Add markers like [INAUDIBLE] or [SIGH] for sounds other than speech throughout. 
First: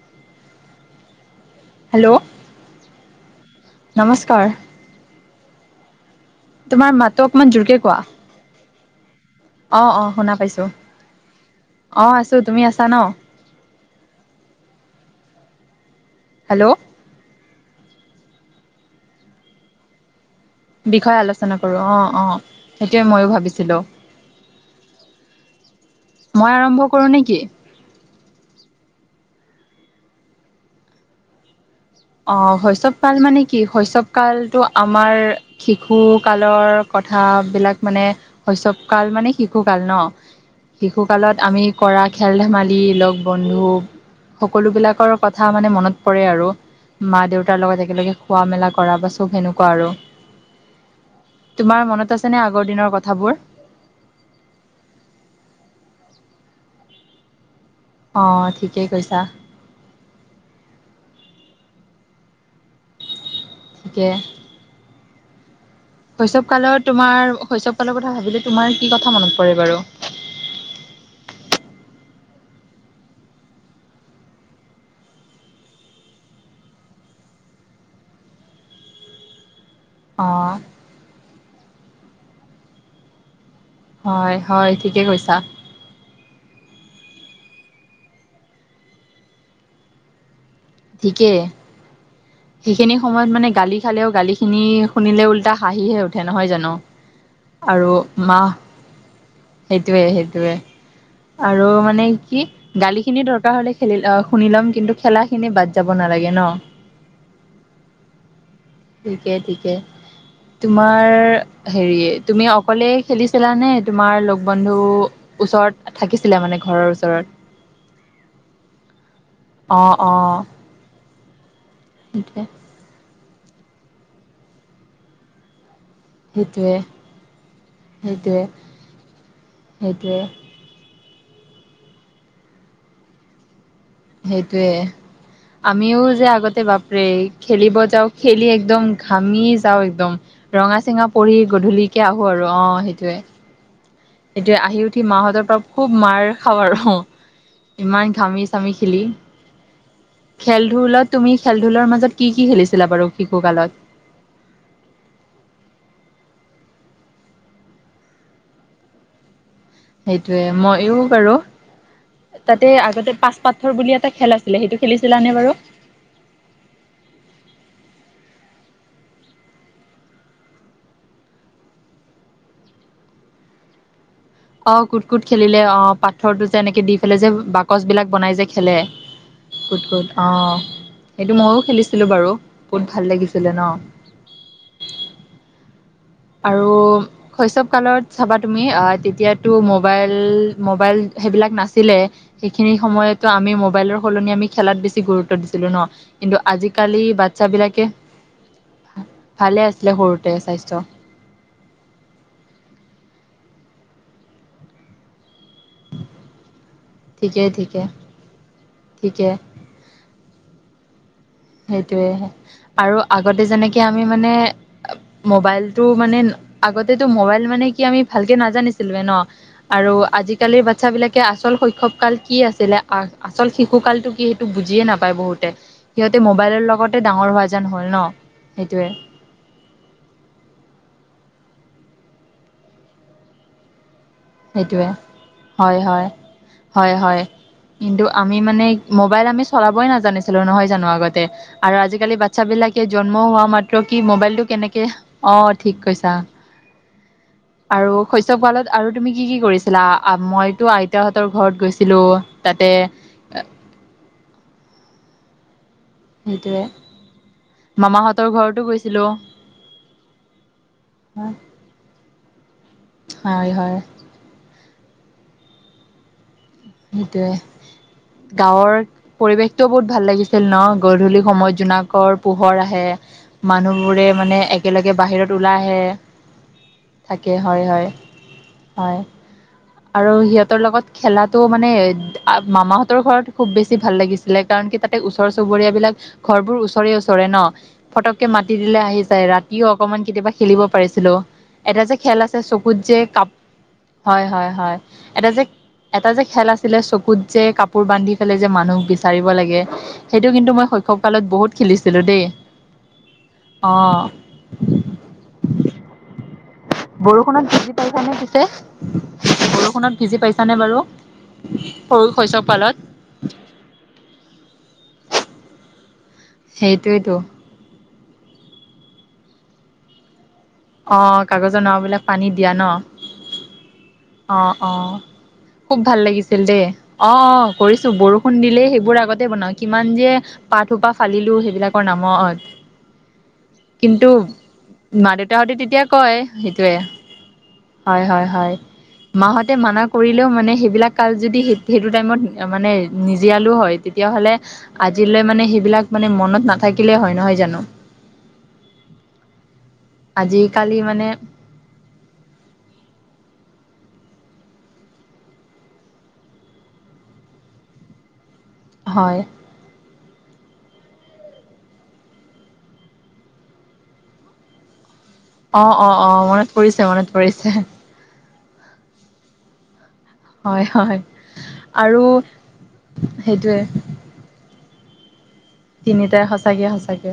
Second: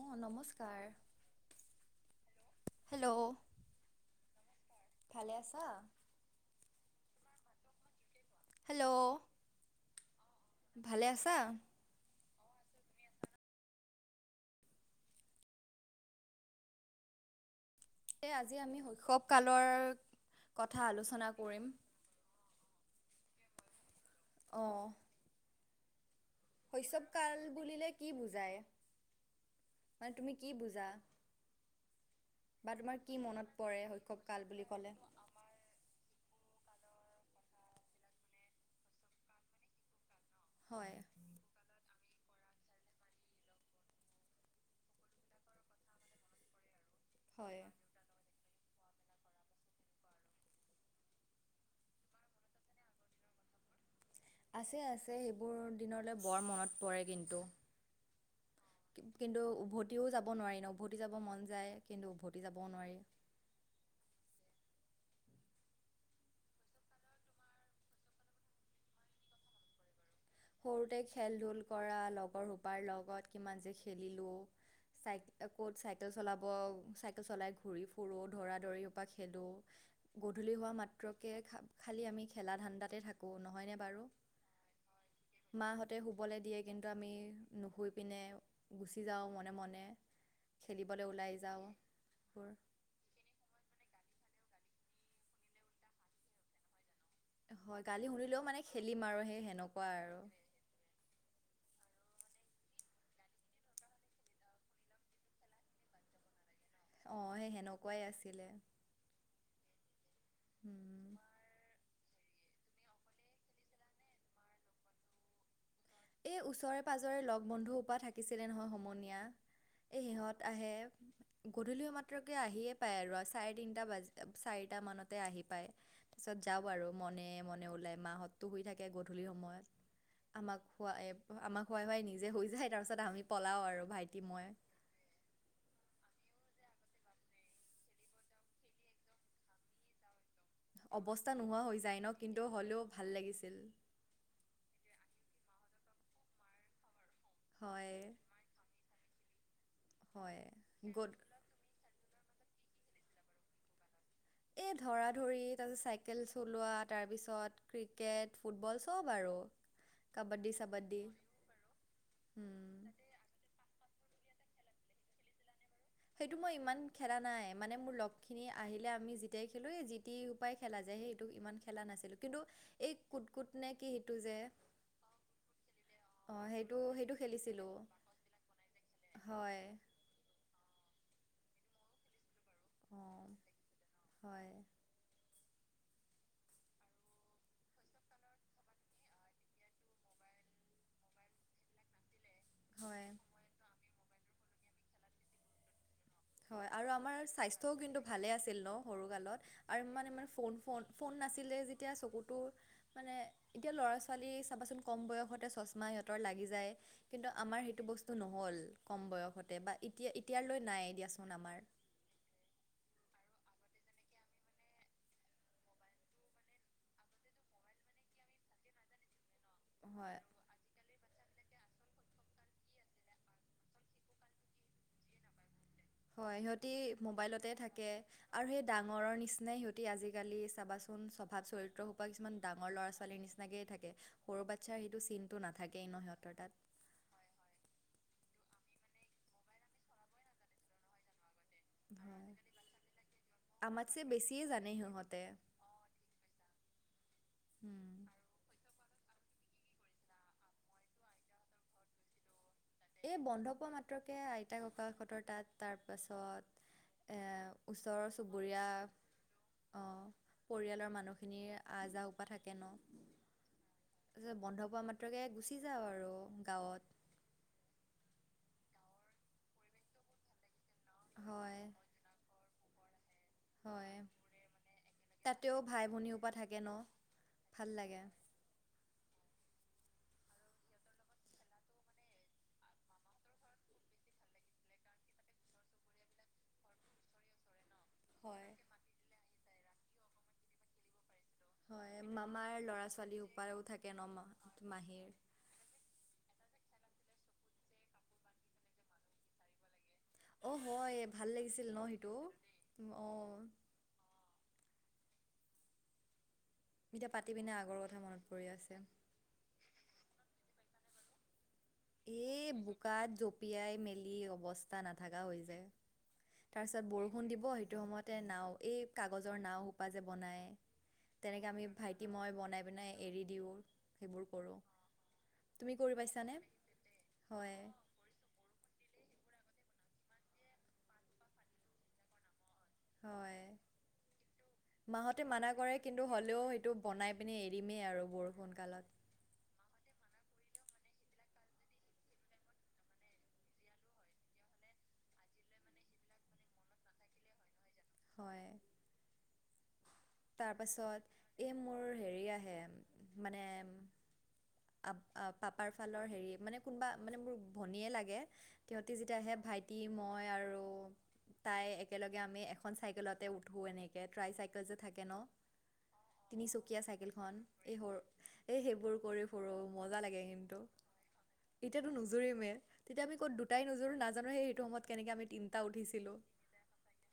অ নমস্কাৰ hello hello, নমস্কাৰ ভালে আছা? তোমাৰ মাতো অকমান জোৰকে কোৱা। হেল্ল' অ অ শুনা পাইছো, ভালে আছা? অ আছো। তুমি আছা ন? হেল্ল' এ আজি আমি শৈশৱ কালৰ কথা বিষয়ে আলোচনা কৰিম। কৰো, অ অ সেইটোয়ে ময়ো ভাবিছিলো। অ মই আৰম্ভ শৈশৱ কৰোঁ নেকি কাল বুলিলে কি বুজায়? মানে তুমি কি বুজা? অ বা শৈশৱ তোমাৰ কাল মানে মনত কি পৰে শৈশৱ কাল বুলি কালতটো ক'লে? আমাৰ শিশু কালৰ কথাবিলাক মানে শৈসৱ কাল মানে শিশুকাল ন, হয়। শিশুকালত আমি কৰা খেল ধেমালি লগ বন্ধু সকলো বিলাকৰ কথা মানে মনত পৰে আৰু, মা দেউতাৰ হয় লগত একেলগে খোৱা মেলা কৰা বা চব সেনেকুৱা আৰু। তোমাৰ মনত আছেনে আগৰ দিনৰ কথাবোৰ? আছে আছে সেইবোৰ দিনলৈ বৰ মনত পৰে কিন্তু। অ' ঠিকেই কৈছা কিন্তু উভতিও যাব নোৱাৰি ন উভতি যাব মন যায় কিন্তু উভতি যাবও নোৱাৰি। ঠিকে শৈসৱ কালৰ তোমাৰ শৈসৱ কালৰ কথা ভাবিলে তোমাৰ কি কথা মনত পৰে বাৰু? সৰুতে খেল ধূল কৰা লগৰ সোপাৰ লগত কিমান যে খেলিলোঁ। চাই ক'ত চাইকেল চলাব চাইকেল চলাই ঘূৰি ফুৰোঁ, ধৰা-ধৰি সোপা খেলোঁ। অ' গধূলি হোৱা মাত্ৰকে খ খালি আমি খেলা ধান্দাতে থাকো নহ। হয় হয় ঠিকে কৈছ। মাহঁতে শুবলৈ দিয়ে কিন্তু আমি নুশুই পিনে গুচি যাওঁ মনে মনে। খেলিবলৈ ওলাই ঠিকেই। যাওঁ। বোৰ সেইখিনি সময়ত মানে গালি খালেও গালিখিনি শুনিলে উল্টা হাঁহিহে উঠে, নহয় জানো? হয় আৰু গালি শুনিলেও মাহ মানে খেলিম আৰু। সেই সেনেকুৱা সেইটোৱে আৰু সেইটোয়ে আৰু মানে কি, গালি খিনি দৰকাৰ হলে খেলি শুনি লম কিন্তু খেলা খিনি বাদ যাব নালাগে ন। অ সেই সেনেকুৱাই আছিলে। ঠিকে ঠিকে, তোমাৰ উম। হেৰি তুমি অকলেই খেলিছিলানে তোমাৰ লগ বন্ধু ওচৰত থাকিছিলে এই মানে ওচৰে ঘৰৰ পাঁজৰে ওচৰত লগ বন্ধুৰপ থাকিছিলে নহয় সমনীয়া। অ এ অ সিহঁত আহে গধূলিও মাত্ৰকে সেইটোৱে আহিয়ে পায় আৰু আ। চাৰে তিনিটা বাজ চাৰিটা মানতে আহি পায়। তাৰপিছত সেইটোৱে যাওঁ আৰু মনে মনে ওলাই, মাহত সেইটোৱে তো শুই থাকে গধূলি সময়ত সেইটোৱে আমাক আমাক শুৱাই শুৱাই নিজে শুই যায় তাৰপিছত আমি পলাও আৰু। ভাইটি মই সেইটোয়ে আমিও যে আগতে বাপৰে খেলিব যাও খেলি একদম ঘামি যাও একদম ৰঙা চিঙা অৱস্থা পঢ়ি নোহোৱা হৈ যায় গধূলিকে ন আহো কিন্তু আৰু অ হ'লেও ভাল সেইটোৱে লাগিছিল এতিয়া আহি উঠি মাহঁতৰ পৰা খুব মাৰ খাওঁ আৰু অ হয় ইমান ঘামি চামি খেলি হয় খেল ধুলত গধ তুমি খেল ধূলৰ মাজত কি কি খেলিছিলা বাৰু শিশু কালত এই ধৰা ধৰি তাৰপিছত চাইকেল চলোৱা তাৰপিছত ক্ৰিকেট ফুটবল চব আৰু সেইটোয়ে কাবাডী মইও চাবাডী বাৰু তাতে উম আগতে পাচ পথৰ বুলি এটা খেল আছিলে সেইটো খেলিছিলা নে বাৰু সেইটো মই ইমান খেলা নাই মানে মোৰ লগ খিনি আহিলে আমি যেতিয়া খেলো এ যি তি সোপাই খেলা যাই সেইটো ইমান খেলা নাছিলো কিন্তু এই কুত কুট নে কি সেইটো যে অ কুট কুট খেলিলে অ অ পাথৰটো যে সেইটো এনেকে দি সেইটো পেললে যে খেলিছিলোঁ বাকচ বিলাক বনাই যে খেলে হয় কুত কুত আহ কি ময়ো খেলিছিলোঁ বাৰু বহুত অ ভাল লাগিছিলে ন হয় আৰু শৈশৱ কালত চাবা তুমি তেতিয়াতো মোবাইল মোবাইল সেইবিলাক নাছিলে সেইখিনি হয় সময়তো আমি মোবাইলৰ সলনি আমি খেলাত বেছি গুৰুত্ব দিছিলো ন কিন্তু আজি হয় আৰু আমাৰ স্বাস্থ্যও কিন্তু ভালে আছিল ন সৰু কালত ভালে আৰু আছিলে মে সৰুতে ফোন স্বাস্থ্য ফোন নাছিল আছিলে যেতিয়া চকুটোৰ মানে এতিয়া ল'ৰা ছোৱালী চাবাচোন কম বয়সতে চচমা সিহঁতৰ লাগি যায় কিন্তু ঠিকে আমাৰ ঠিকে সেইটো বস্তু নহল কম ঠিকে বয়সতে বা এতিয়া এতিয়া লৈ নাই এ দিয়া সেইটোয়ে আৰু আগতে যেনেকে আমি মানে মবাইলটো মানে আগতেটো মবাইল মানে কি আমি ভালকে নাজানিছিলোৱে ন আৰু হয় আজিকালিৰ বাচ্ছা বিলাকে আছে আচল শৈশৱ কাল কি আছিলে আচল শিশু কালটো কি সেইটো বুজিয়ে নাপায় বহুতে সিহঁতে হয় মোবাইলৰ সিহতি লগতে ডাঙৰ হোৱা মবাইলতে যেন হ'ল থাকে ন আৰু সেই সেইটোৱে ডাঙৰৰ নিচিনাই সিহটি আজিকালি চাবা খন স্বভাৱ চৰিত্ৰৰ সোপ পৰা কিছুমান ডাঙৰ ল'ৰা ছোৱালীৰ নিচিনাকয়ে থাকে সৰু বাচ্ছাৰ সেইটোৱে সেইটো চিনটো হয় নাথাকেই ন হয় সিহঁতৰ তাত হয় হয় কিন্তু আমি মানে মোবাইল আমি চলাবই নাজানিছিলো নহয় জানো আগতে আৰু আজিকালি হয়। বাচ্ছা বিলাকে জন্ম হোৱা মাত্ৰ কি আমাতছে মবাইল টো বেছিয়ে জানে কেনেকে সিহঁতে। অ ঠিক কৈছা আৰু উম, শস্য গোৱালত আৰু তুমি কি কি কৰিছিলা মইতো আইতাহঁতৰ ঘৰত গৈছিলো তাতে এই বন্ধ পোৱা মাত্ৰকে আইতা ককাশঁতৰ তাত তাৰ সেইটোয়ে পাছত এ ওচৰৰ মামাহঁতৰ ঘৰতো চুবুৰীয়া গৈছিলো। পৰিয়ালৰ মানুহখিনিৰ আহ যাহ পাহ থাকে হয় হয় তাৰত বন্ধ প মাত্ৰকে গুচি যাও আৰু গাঁৱত সেইটোয়ে গাঁৱৰ পৰিৱেশটোও বহুত ভাল লাগিছিল ন গধূলি সময়ত হয়। জোনাকৰ পোহৰ আহে হয়। মানুহবোৰে মানে একেলগে বাহিৰত ওলাই তাতেও আহে ভাই ভনী সোপা থাকে ন [INAUDIBLE] থাকে হয় ভাল হয় লাগে। হয় আৰু সিহঁতৰ লগত খেলাত তো মানে মামাহঁতৰ ঘৰত খুব বেছি ভাল লাগিছিলে কাৰণ কি তাতে ওচৰ চুবুৰীয়া বিলাক ঘৰবোৰ ওচৰে ওচৰে ন ফটককে হয়। মাতি দিলে আহি যায় ৰাতিও অকনমান কেতিয়াবা খেলিব পাৰিছিলো এটা যে হয় খেল আছে মামাৰ চকুত ল'ৰা যে ছোৱালী কাপ সোপাও থাকে ন মা হয় হয় হয় মাহীৰ এটা যে এটা যে খেল আছিলে চকুত যে কাপোৰ বান্ধি ফেলাই যে মানুহ বিচাৰিব লাগে সেইটো কিন্তু অ মই হয় শৈশৱ কালত ভাল বহুত লাগিছিল ন খেলিছিলোঁ সেইটো দেই অ অ এতিয়া পাতি বৰষুণত পিনে ভিজি আগৰ কথা পাইছানে মনত পিছে পৰি আছে বৰষুণত ভিজি পাইছানে বাৰু সৰু শৈশৱ এই কালত বোকাত জঁপিয়াই মেলি অৱস্থা নাথাকা হৈ যায় তাৰ পিছত সেইটোৱেতো বৰষুণ দিব সেইটো সময়তে নাও এই কাগজৰ নাও সোপা যে বনাই অ', তেনেকে কাগজৰ আমি নাওবিলাক ভাইটি পানীত মই দিয়া ন বনাই পেলে এৰি দিওঁ সেইবোৰ অ কৰোঁ অ তুমি খুব কৰি ভাল পাইছানে? লাগিছিল দেই অ অ হয়। কৰিছো বৰষুণ দিলেই সেইবোৰ আগতে বনাও কিমান যে পাত সোপা ফালিলো সেইবিলাকৰ নামত হয়। [INAUDIBLE] কিন্ত মাহঁতে মানা কৰে কিন্তু হ'লেও সেইটো বনাই পিনি এৰিমেই আৰু বৰষুণকালত মাহতে মানা কৰিলেও মানে সেইবিলাক কাল যদি সেইটো টাইমত মানে আজিলৈ মানে সেইবিলাক মানে মনত নাথাকিলে হয় নহয় জানো হয় আজিকালি মানে তাৰপাছত এই মোৰ হেৰি আহে মানে আ পাপাৰ ফালৰ হেৰি মানে কোনোবা মানে মোৰ ভনীয়ে লাগে সিহঁতে যেতিয়া হয় আহে ভাইটি মই আৰু [UNINTELLIGIBLE] তাই একেলগে আমি এখন চাইকেলতে উঠো এনেকে ট্ৰাই চাইকেল যে থাকে অ', অ', অ', তিনি মনত চকীয়া পৰিছে মনত চাইকেল খন পৰিছে এই এই সেইবোৰ কৰি মজা লাগে কিন্তু হয়, হয়। এতিয়াতো আৰু নুজুৰিমে তেতিয়া আমি ক'ত সেইটোৱে দুটাই নোজোৰো নাজানোহে সেইটো সময়ত কেনেকে আমি উঠিছিলোঁ তিনিটাই সঁচাকে সচাকে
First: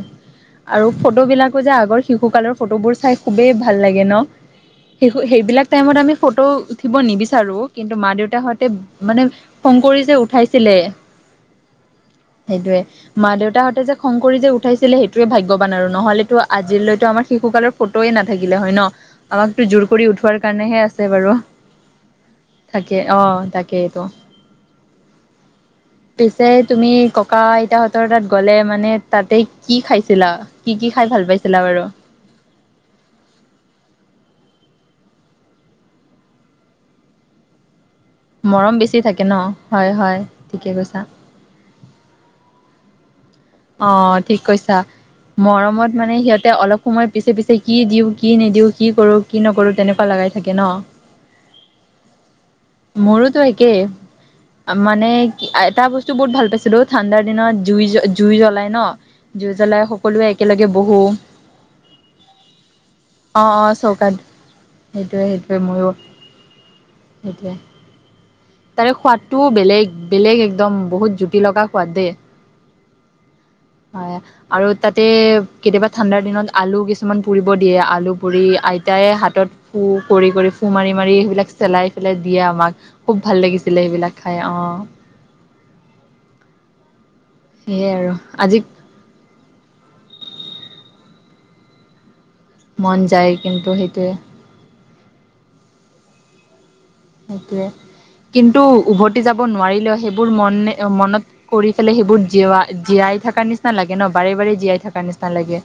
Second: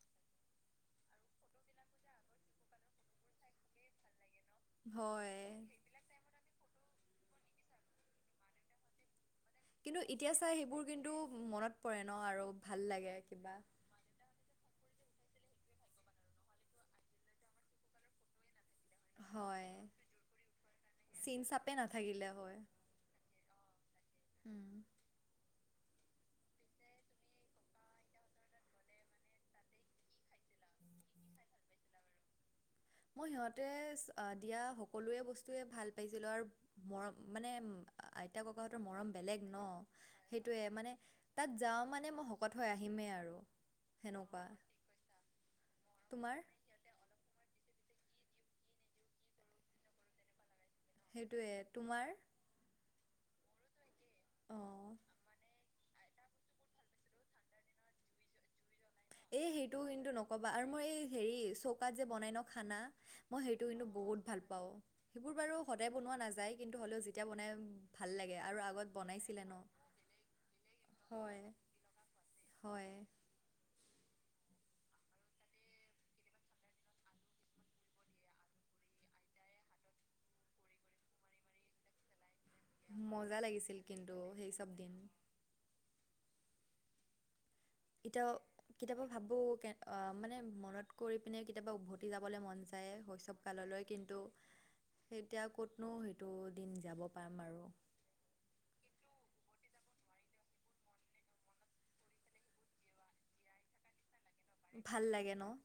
আৰু ফটো বিলাকো যে আগৰ শিশু কালৰ ফটোবোৰ চাই খুবেই ভাল লাগে ন হয় সেইবিলাক টাইমত আমি ফটো উঠিব নিবিচাৰো কিন্তু মা দেউতা সতে মানে খং কৰি কিন্তু যে এতিয়া চাই উঠাইছিলে সেইবোৰ কিন্তু মনত পৰে ন আৰু সেইটোয়ে ভাল লাগে মা কিবা দেউতাহঁতে যে খং কৰি যে উঠাইছিল সেটোয়ে ভাগ্যৱান আৰু নহ'লেতো আজিলৈতো আমাৰ শিশুকালৰ ফটোয়ে নাথাকিলে হয় ন আমাকতো হয় জোৰ কৰি উঠোৱাৰ কাৰণেহে আছে বাৰু চিন চাপে নাথাকিলে হয় [INAUDIBLE] থাকে অহ তাকেটো উম, [INAUDIBLE] পিছে তুমি ককা আইতা তাত গ'লে মানে তাতে কি খাইছিলা কি কি খাই ভাল পাইছিলা বাৰু [INAUDIBLE] মই সিহঁতে দিয়া সকলোএ বস্তুএ ভাল পাইছিলো আৰু মৰম মানে আইতা ককাহঁতৰ বেছি মৰম থাকে বেলেগ ন হয় হয় সেইটোয়ে ঠিকে মানে কৈছা। তাত যাওঁ মানে মানে মই শকত হৈ আহিমেই আৰু অ ঠিক সেনেকুৱা কৈছা মৰমত মানে তোমাৰ সিহঁতে অলপ সময় পিছে পিছে কি দিওঁ কি নিদিওঁ কি কৰোঁ কি নকৰোঁ তেনেকুৱা লগাই থাকে ন সেইটোৱে তোমাৰ মোৰোতো অ'। মানে কি এটা বস্তু বহুত ভাল পাইছিলো ঠাণ্ডাৰ দিনত জুই জুই জ্বলাই ন এ জুই সেইটো জ্বলাই কিন্তু সকলোৱে নকবা একেলগে আৰু মই বহো। এই হেৰি চৌকাত যে বনাই ন খানা মই অ' সেইটো অ' কিন্তু চৌকাত বহুত ভাল পাওঁ সেইটোৱে সেইবোৰ সেইটোৱে বাৰু ময়ো সদায় বনোৱা নাযায় কিন্তু হ'লেও যেতিয়া সেইটোৱে। বনাই ভাল লাগে আৰু আগত তাৰে বনাইছিলে সোৱাদটোও ন। বেলেগ বেলেগ একদম বহুত হয়, জুটি লগা সোৱাদ দেই হয় হয় আৰু তাতে কেতিয়াবা ঠাণ্ডাৰ দিনত আলু কিছুমান পুৰিব দিয়ে আলু পুৰি আ তাই হাতত ফু কৰি কৰি ফো মাৰি মাৰি সেইবিলাক চেলাই পেলাই দিয়ে আমাক খুব ভাল মজা লাগিছিল লাগিছিলে সেইবিলাক কিন্তু খাই সেই অ চব দিন সেয়ে আৰু এতিয়াও আজি কেতিয়াবা ভাবো কে অ মানে মনত কৰি পিনে কেতিয়াবা উভতি যাব মন যায় শৈশৱ কাল কিন্তু ইতিয়া ক'তনো স সেইটোৱে কিন্তু উভতি যাব যাব নোৱাৰিলেও সেইবোৰ মন এ মনত কৰি পেলাই সেইবোৰ জীয়াই থকা নিচিনা লাগে ন বাৰে বাৰে জীয়াই ভাল থকাৰ নিচিনা ন লাগে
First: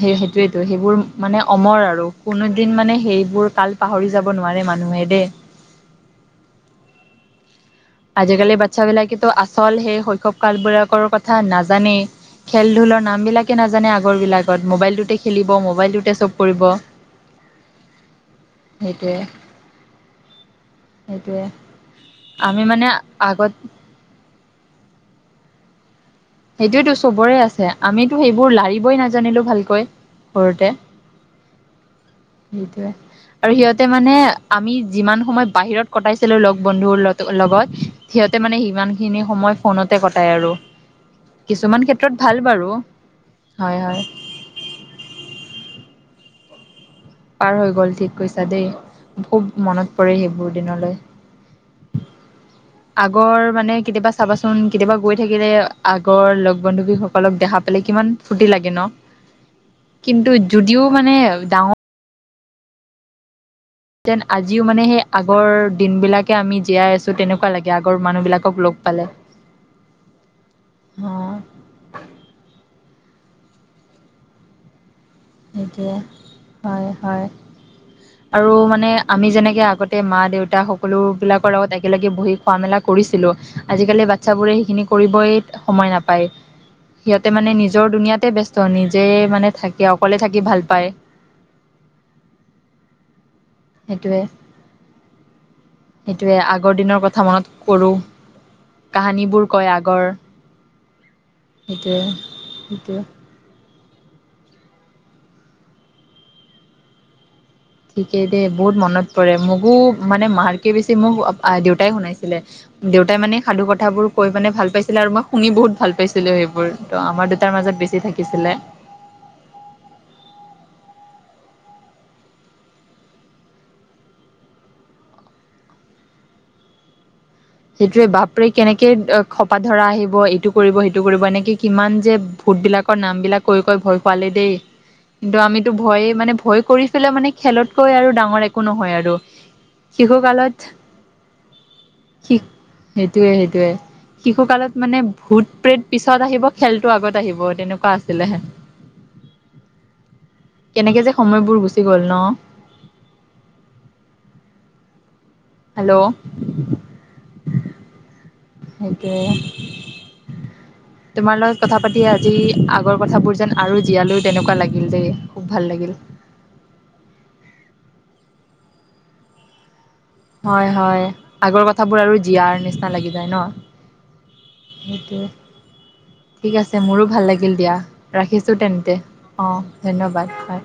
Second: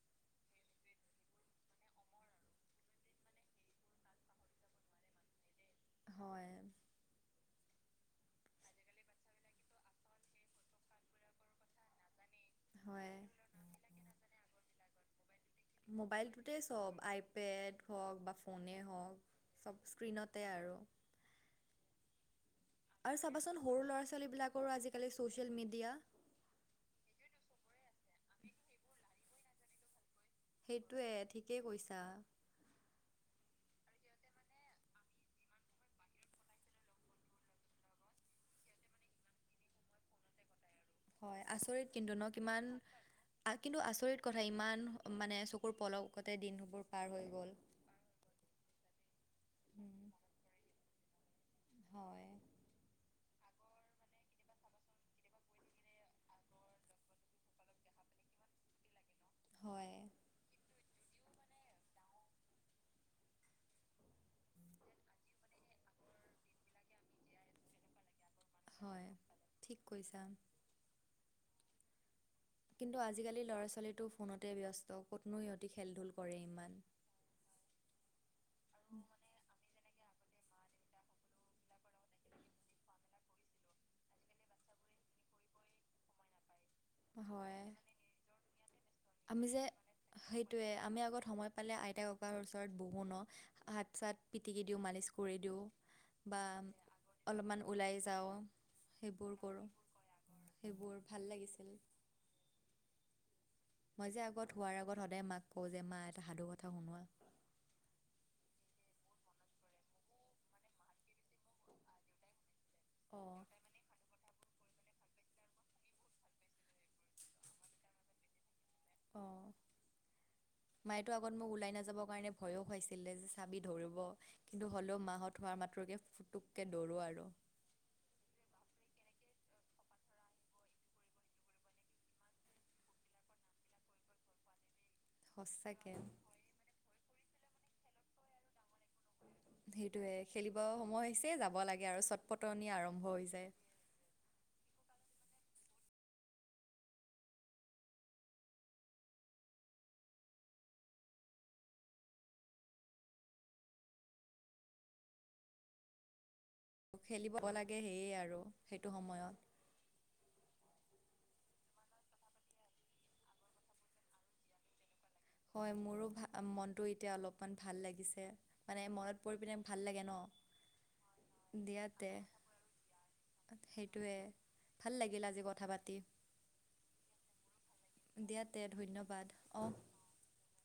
সেই যেতো সেইবোৰ মানে অমৰ আৰু কোনোদিন মানে সেইবোৰ কাল পাহৰি যাব নোৱাৰে মানুহে দেই হয় আজিকালি বাচ্ছাবলাকেটো আচল সেই শৈশৱ কাল বিলাকৰ কথা নাজানেই খেল ধূলৰ হয়। নাম বিলাকে নাজানে আগৰ বিলাকত মোবাইলটোতে খেলিব চব মোবাইলটোতে কৰিব সব আইপেড হওক বা ফোনে সেইটোৱে হওক চব স্ক্ৰীণতে আৰু অ আৰু চাবাচোন সৰু ল'ৰা ছোৱালীবিলাকৰো আজিকালি ছ'চিয়েল মিডিয়া সেইটোয়তো চবৰে আছে আমিতো সেইবোৰ লাৰিবই নাজানিলো ভালকৈ সেইটয়ে ঠিকেই কৈছা সেইটয়ে আৰু সিহঁতে মানে আমি যিমান সময় বাহিৰত কটাইছিলো লগ বন্ধুৰ লগ লগত সিহতে মানে সিমান খিনি সময় ফোনতে কটাই আৰু হয় কিছুমান আচৰিত কিন্তু ক্ষেত্ৰত ন ভাল বাৰু কিমান কিন্তু হয় হয় আচৰিত কথা ইমান মানে চকুৰ পলকতে দিনবোৰ পাৰ হৈ গ'ল ঠিক কৈছা দেই খুব মনত উম, পৰে সেইবোৰ দিনলৈ হয় আগৰ মানে কেতিয়াবা চাবাচোন কেতিয়াবা গৈ থাকিলে আগৰ লগ বান্ধৱীসকলক দেখা পালে কি ইমান ফূৰ্তি লাগে ন হয়। কিন্তু যদিও মানে ডাঙৰ যেন আজিও মানে সেই আগৰ দিন বিলাকে আমি জীয়াই আছো তেনেকুৱা লাগে আগৰ মানুহ বিলাক কক লগ পালে হয়, ঠিক কৈছা। কিন্তু আজিকালি ল'ৰা ছোৱালীটো ফোনতে ব্যস্ত ক'তনো সিহঁতি খেল ধূল কৰে [UNINTELLIGIBLE] ইমান। হয় হয় আৰু মানে আমি যেনেকে আগতে তে মা দেউতা সকলো বিলাকৰ লগত একেলগে বহি খোৱা মেলা কৰিছিলো আজিকালি বাচ্ছাবোৰে সেইখিনি কৰিবই সময় নাপায় সিহঁতে মানে হয়, নিজৰ দুুনীয়াতে ব্যস্ত নিজে মানে থাকে অকলে থাকি ভাল সেইটোয়ে পায় আমি আগত সময় পালে আইতা ককাৰ ওচৰত বহো ন হাত সেইটোৱে চাত পিটিকি দিওঁ মালিচ কৰি দিওঁ সেইটোৱে বা আগৰ দিনৰ কথা মনত অলপমান কৰো ওলাই যাওঁ কাহানী সেইবোৰ বোৰ কৰোঁ কয় আগৰ সেইবোৰ ভাল লাগিছিল [UNINTELLIGIBLE] মই যে আগত হোৱাৰ আগত সদায় মাক কওঁ যে মা এটা সাধু কথা শুনোৱা ঠিকেই দেই বহুত মনত পৰে মোকো মানে মাৰকে বেছি মোক দেউতাই শুনাইছিলে দেউতাই মানে অ', সাধু কথাবোৰ কৈ মানে ভাল পাইছিলে আৰু মই শুনি বহুত ভাল পাইছিলো সেইবোৰ ত আমাৰ দেউতাৰ মাজত বেছি থাকিছিলে। অ'। মায়েতো আগত মোক ওলাই নাযাবৰ কাৰণে ভয়ো খাইছিলে যে চাবি ধৰিব কিন্তু হ'লেও মাহত হোৱাৰ মাত্ৰ ফতককে ফুটুককে দৌৰো আৰু। সেইটোোৱে বাপৰে কেনেকে খপা ধৰা আহিব এইটো কৰিব সেইটো কৰিব এনেকে কিমান যে ফুডবিলাকৰ নামবিলাক কৈ কৈ ভয় খুৱালি দেই। কিন্তু আমিতো সঁচাকে। ভয়ে মানে ভয় কৰি ফেলে মানে খেলতকৈ আৰু ডাঙৰ এক সেইটোৱে খেলিব সময় হৈছে যাব লাগে আৰু চত শিখ সেইটোৱে সেইটোৱে শিশু কালত মানে ভূত প্ৰেত পিছত আহিব খেলতো আগত আহিব তেনেকুৱা আছিলে হেন কেনেকে যে সময়বোৰ গুচি গ'ল ন। [UNINTELLIGIBLE] হেল্ল' খেলিবাব লাগে সেয়ে আৰু সেইটো সময়ত। সেইটোৱে। তোমাৰ লগত কথা পাতি আজি আগৰ কথাবোৰ যেন আৰু জীয়ালো তেনেকুৱা লাগিল দেই। খুব ভাল হয় লাগিল মোৰো মনটো এতিয়া অলপমান ভাল লাগিছে মানে মনত পৰি পিনে ভাল লাগে। ন' হয় হয় আগৰ দিয়া কথাবোৰ তে আৰু জীয়াৰ নিচিনা লাগি যায় ন। সেইটোৱে ভাল লাগিল আজি কথা পাতি। সেইটোৱে ঠিক আছে মোৰো ভাল লাগিল দিয়া। দিয়া ৰাখিছোঁ তে তেন্তে ধন্যবাদ অঁ ধন্যবাদ হয়।